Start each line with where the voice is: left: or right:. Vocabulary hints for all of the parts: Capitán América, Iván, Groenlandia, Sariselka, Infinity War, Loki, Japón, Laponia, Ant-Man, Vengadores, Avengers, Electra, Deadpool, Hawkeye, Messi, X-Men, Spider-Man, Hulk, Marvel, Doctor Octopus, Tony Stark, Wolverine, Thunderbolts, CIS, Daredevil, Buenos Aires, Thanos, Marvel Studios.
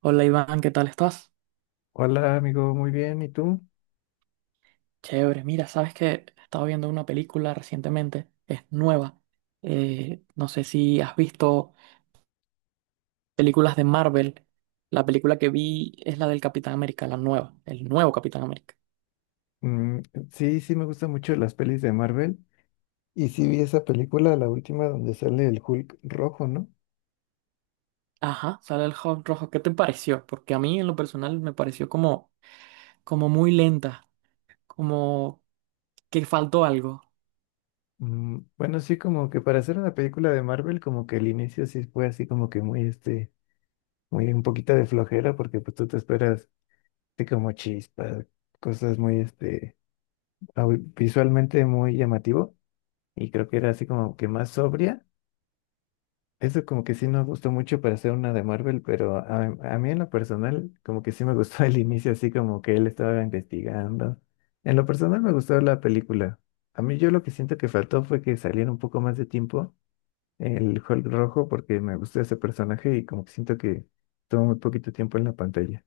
right: Hola Iván, ¿qué tal estás?
left: Hola amigo, muy bien, ¿y tú?
right: Chévere, mira, sabes que estaba viendo una película recientemente, es nueva. No sé si has visto películas de Marvel. La película que vi es la del Capitán América, la nueva, el nuevo Capitán América.
left: Mm, sí me gustan mucho las pelis de Marvel. Y sí vi esa película, la última, donde sale el Hulk rojo, ¿no?
right: Ajá, sale el Hulk rojo. ¿Qué te pareció? Porque a mí en lo personal me pareció como, como muy lenta, como que faltó algo.
left: Mm, bueno, sí, como que para hacer una película de Marvel, como que el inicio sí fue así como que muy, muy un poquito de flojera, porque pues tú te esperas así como chispas, cosas muy, visualmente muy llamativo. Y creo que era así como que más sobria. Eso como que sí no gustó mucho para hacer una de Marvel, pero a mí en lo personal como que sí me gustó el inicio, así como que él estaba investigando. En lo personal me gustó la película. A mí yo lo que siento que faltó fue que saliera un poco más de tiempo el Hulk rojo porque me gustó ese personaje y como que siento que tomó muy poquito tiempo en la pantalla.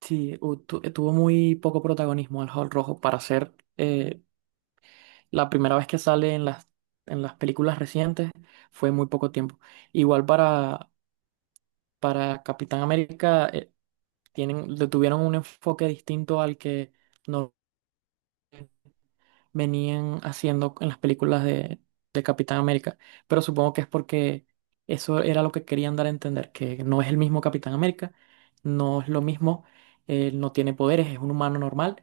right: Sí, tuvo muy poco protagonismo el Hulk rojo para ser la primera vez que sale en las películas recientes fue muy poco tiempo. Igual para Capitán América, tienen, le tuvieron un enfoque distinto al que no venían haciendo en las películas de Capitán América. Pero supongo que es porque eso era lo que querían dar a entender, que no es el mismo Capitán América, no es lo mismo, él no tiene poderes, es un humano normal.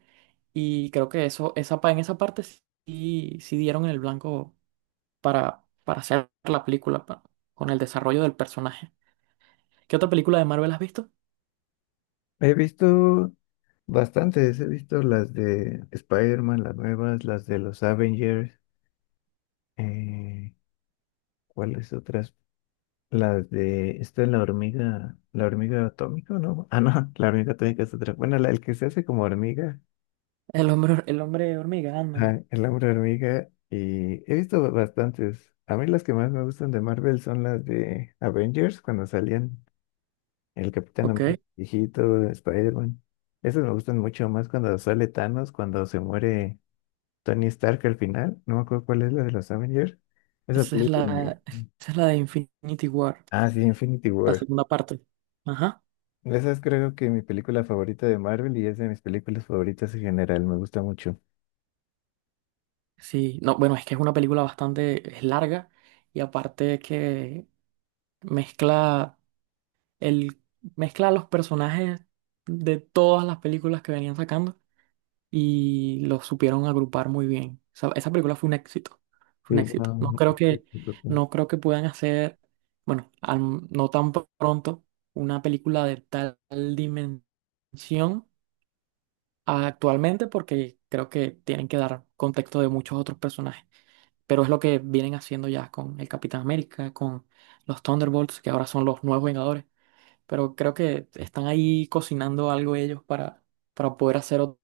right: Y creo que en esa parte sí, sí dieron en el blanco para hacer la película, con el desarrollo del personaje. ¿Qué otra película de Marvel has visto?
left: He visto bastantes, he visto las de Spider-Man, las nuevas, las de los Avengers, eh, ¿cuáles otras? Las de, esta es la hormiga atómica, ¿no? Ah, no, la hormiga atómica es otra. Bueno, la, el que se hace como hormiga,
right: El hombre hormiga, Ant-Man.
left: ajá, el hombre hormiga, y he visto bastantes. A mí las que más me gustan de Marvel son las de Avengers, cuando salían el Capitán
right: Ok,
left: América, viejito, Spider-Man. Esas me gustan mucho más cuando sale Thanos, cuando se muere Tony Stark al final. No me acuerdo cuál es la de los Avengers. Esa
right: esa es
left: película me-
right: la, esa es la de Infinity War,
left: Ah, sí, Infinity
right: la
left: War.
right: segunda parte. Ajá.
left: Esa es creo que mi película favorita de Marvel y es de mis películas favoritas en general, me gusta mucho.
right: Sí, no, bueno, es que es una película bastante, es larga y aparte que mezcla el, mezcla los personajes de todas las películas que venían sacando y lo supieron agrupar muy bien. O sea, esa película fue un éxito, fue
left: Y,
right: un éxito.
left: um, este, pues,
right: No creo que puedan hacer, bueno, no tan pronto una película de tal dimensión actualmente porque creo que tienen que dar contexto de muchos otros personajes. Pero es lo que vienen haciendo ya con el Capitán América, con los Thunderbolts, que ahora son los nuevos Vengadores. Pero creo que están ahí cocinando algo ellos para poder hacer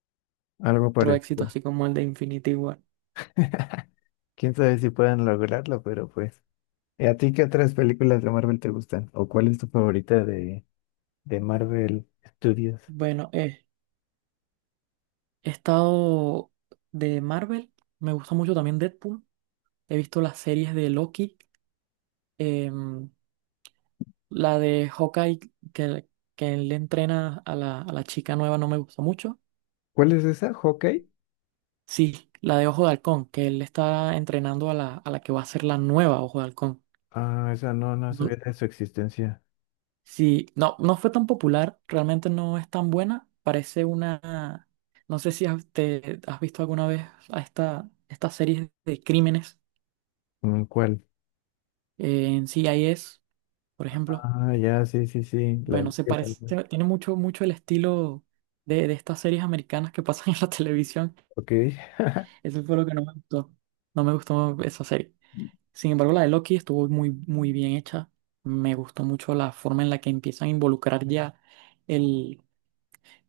left: algo
right: otro éxito
left: parecido.
right: así como el de Infinity War.
left: Quién sabe si puedan lograrlo, pero pues. ¿Y a ti qué otras películas de Marvel te gustan? ¿O cuál es tu favorita de Marvel Studios?
right: Bueno, he estado de Marvel, me gusta mucho también Deadpool, he visto las series de Loki, em, la de Hawkeye que, que él le entrena a a la chica nueva no me gustó mucho.
left: ¿Cuál es esa? ¿Hawkeye?
right: Sí, la de Ojo de Halcón, que él está entrenando a a la que va a ser la nueva Ojo de Halcón.
left: Ah, esa no, no sabía
right: No-
left: de su existencia.
right: Sí, no, no fue tan popular, realmente no es tan buena, parece una... No sé si has visto alguna vez a estas series de crímenes,
left: Mm, ¿cuál?
right: en CIS. Por ejemplo,
left: Ah, ya, sí, sí, sí. La,
right: bueno, se
left: el
right: parece,
left: alma.
right: tiene mucho el estilo de estas series americanas que pasan en la televisión.
left: Ok.
right: Eso fue lo que no me gustó. No me gustó esa serie. Sin embargo, la de Loki estuvo muy bien hecha. Me gustó mucho la forma en la que empiezan a involucrar ya el,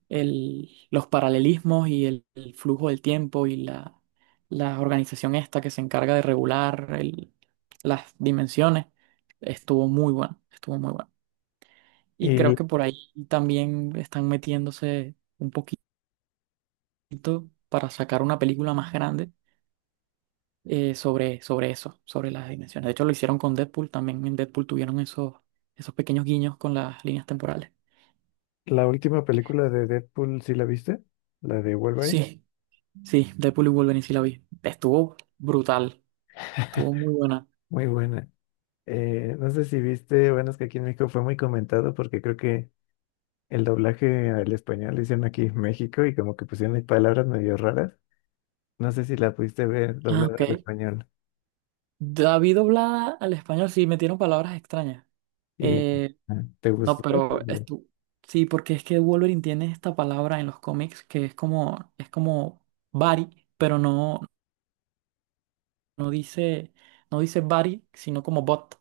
right: los paralelismos y el flujo del tiempo y la organización esta que se encarga de regular las dimensiones. Estuvo muy bueno, estuvo muy bueno. Y creo
left: ¿Y
right: que por ahí también están metiéndose un poquito para sacar una película más grande, sobre, sobre eso, sobre las dimensiones. De hecho, lo hicieron con Deadpool, también en Deadpool tuvieron esos pequeños guiños con las líneas temporales.
left: la última película de Deadpool, sí la viste? ¿La de Wolverine?
right: Sí, sí, Deadpool y Wolverine sí la vi. Estuvo brutal, estuvo muy buena.
left: Muy buena. No sé si viste, bueno, es que aquí en México fue muy comentado porque creo que el doblaje al español lo hicieron aquí en México y como que pusieron ahí palabras medio raras. No sé si la pudiste ver
right: Ah,
left: doblada al
right: ok.
left: español.
right: David doblada al español, sí, metieron palabras extrañas.
left: ¿Y
right: Eh,
left: ah, te
right: No,
left: gustó?
right: pero
left: Pero,
right: esto, sí, porque es que Wolverine tiene esta palabra en los cómics que es como buddy, pero no, no dice, no dice buddy, sino como bot,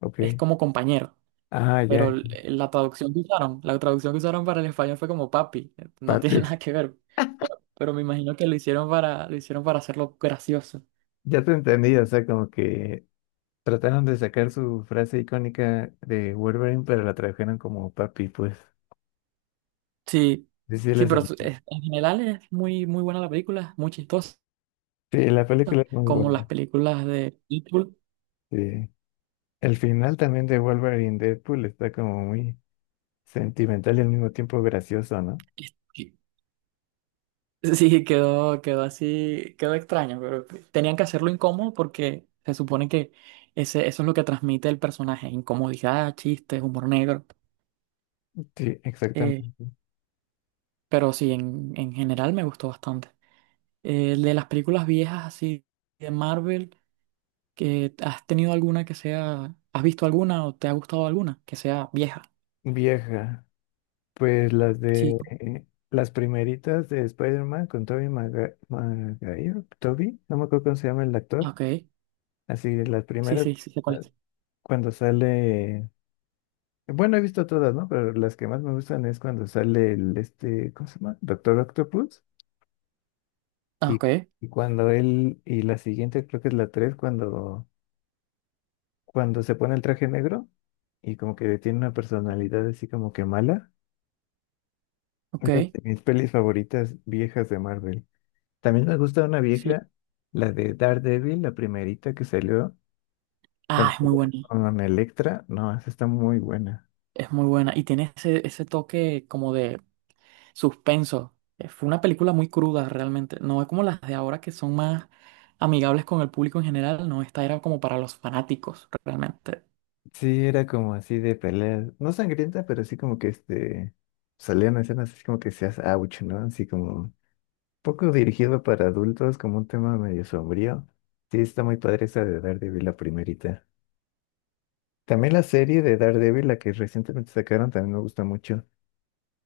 left: ok.
right: es como compañero.
left: Ah,
right: Pero
left: ya.
right: la traducción que usaron para el español fue como papi, no
left: pa-
right: tiene nada que ver. Pero me imagino que lo hicieron lo hicieron para hacerlo gracioso.
left: Ya te entendí, o sea, como que trataron de sacar su frase icónica de Wolverine, pero la trajeron como papi, pues.
right: Sí,
left: Sí, sí,
right: sí,
left: le
right: pero
left: salió.
right: en general es muy buena la película, muy chistosa,
left: Sí, la película es muy
right: como las
left: buena.
right: películas de Deadpool.
left: Sí. El final también de Wolverine Deadpool está como muy sentimental y al mismo tiempo gracioso, ¿no?
right: Sí, quedó extraño, pero tenían que hacerlo incómodo porque se supone que eso es lo que transmite el personaje, incomodidad, chistes, humor negro.
left: Sí,
right: Eh,
left: exactamente.
right: pero sí, en general me gustó bastante. De las películas viejas así de Marvel, ¿que has tenido alguna que sea, has visto alguna o te ha gustado alguna que sea vieja?
left: Vieja. Pues las
right: Sí,
left: de las primeritas de Spider-Man con Tobey Maguire, Tobey, no me acuerdo cómo se llama el
right: ah,
left: actor.
right: ok,
left: Así, las
right: sí,
left: primeras,
right: sí, sí, sé cuál
left: la-
right: es.
left: cuando sale. Bueno, he visto todas, ¿no? Pero las que más me gustan es cuando sale el este, ¿cómo se llama? Doctor Octopus.
right: Ah,
left: Y,
right: ok,
left: y cuando él, y la siguiente creo que es la 3 cuando cuando se pone el traje negro y como que tiene una personalidad así como que mala.
right: ok,
left: Es una de mis pelis favoritas viejas de Marvel. También me gusta una
right: sí.
left: vieja, la de Daredevil, la primerita que salió
right: Ah,
left: cuando
right: es muy
left: pelea
right: buena,
left: con Electra. No, esa está muy buena.
right: es muy buena. Y tiene ese toque como de suspenso. Fue una película muy cruda realmente. No es como las de ahora que son más amigables con el público en general. No, esta era como para los fanáticos realmente.
left: Sí, era como así de pelea, no sangrienta, pero así como que salían escenas así como que seas ouch, ¿no? Así como poco dirigido para adultos, como un tema medio sombrío. Sí, está muy padre esa de Daredevil, la primerita. También la serie de Daredevil, la que recientemente sacaron, también me gusta mucho.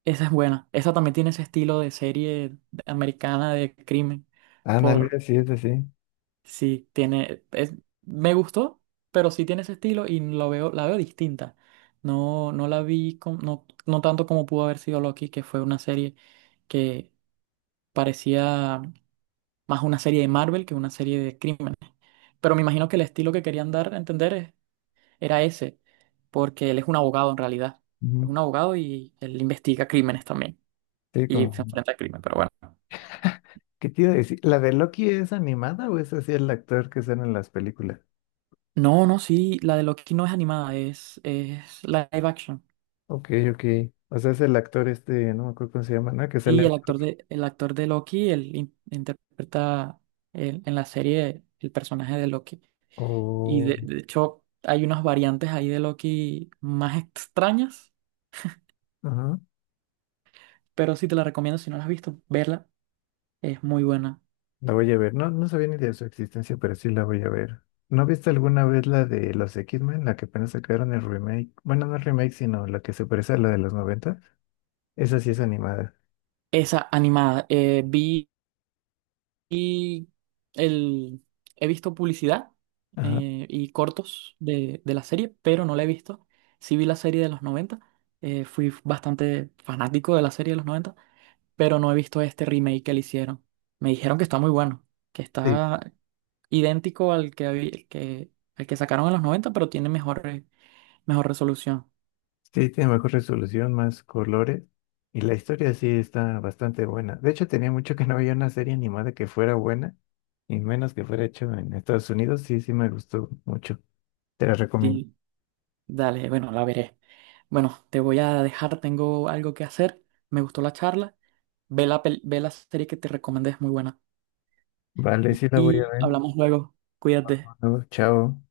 right: Esa es buena. Esa también tiene ese estilo de serie americana de crimen. Por
left: Ándale, sí, es así.
right: sí, tiene. Me gustó, pero sí tiene ese estilo y la veo distinta. No, no la vi no, no tanto como pudo haber sido Loki, que fue una serie que parecía más una serie de Marvel que una serie de crimen. Pero me imagino que el estilo que querían dar a entender era ese, porque él es un abogado en realidad.
left: Ujú.
right: Es un abogado y él investiga crímenes también.
left: Sí,
right: Y se
left: como,
right: enfrenta al crimen, pero bueno.
left: ¿qué te iba a decir? ¿La de Loki es animada o es así el actor que sale en las películas?
right: No, no, sí, la de Loki no es animada, es live action.
left: Ok, ok. O sea, es el actor este, no me acuerdo cómo se llama, ¿no? Que
right: Y
left: sale.
right: el actor el actor de Loki, él interpreta en la serie el personaje de Loki. Y
left: Oh,
right: de hecho hay unas variantes ahí de Loki más extrañas,
left: ajá.
right: pero sí te la recomiendo si no la has visto, verla, es muy buena.
left: La voy a ver. No, no sabía ni de su existencia, pero sí la voy a ver. ¿No viste alguna vez la de los X-Men, la que apenas sacaron el remake? Bueno, no el remake, sino la que se parece a la de los noventa. Esa sí es animada.
right: Esa animada. Vi el, he visto publicidad,
left: Ajá.
right: y cortos de la serie, pero no la he visto. Sí vi la serie de los noventa, fui bastante fanático de la serie de los 90 pero no he visto este remake que le hicieron. Me dijeron que está muy bueno, que
left: Sí.
right: está idéntico al que, habí- el que, al que sacaron en los 90 pero tiene mejor resolución.
left: Sí, tiene mejor resolución, más colores. Y la historia sí está bastante buena. De hecho, tenía mucho que no había una serie animada que fuera buena. Y menos que fuera hecho en Estados Unidos. Sí, sí me gustó mucho. Te la recomiendo.
right: Sí, dale, bueno, la veré. Bueno, te voy a dejar, tengo algo que hacer. Me gustó la charla. Ve ve la serie que te recomendé, es muy buena.
left: Vale, sí la voy a
right: Y
left: ver.
right: hablamos luego. Cuídate.
left: Bueno, chao.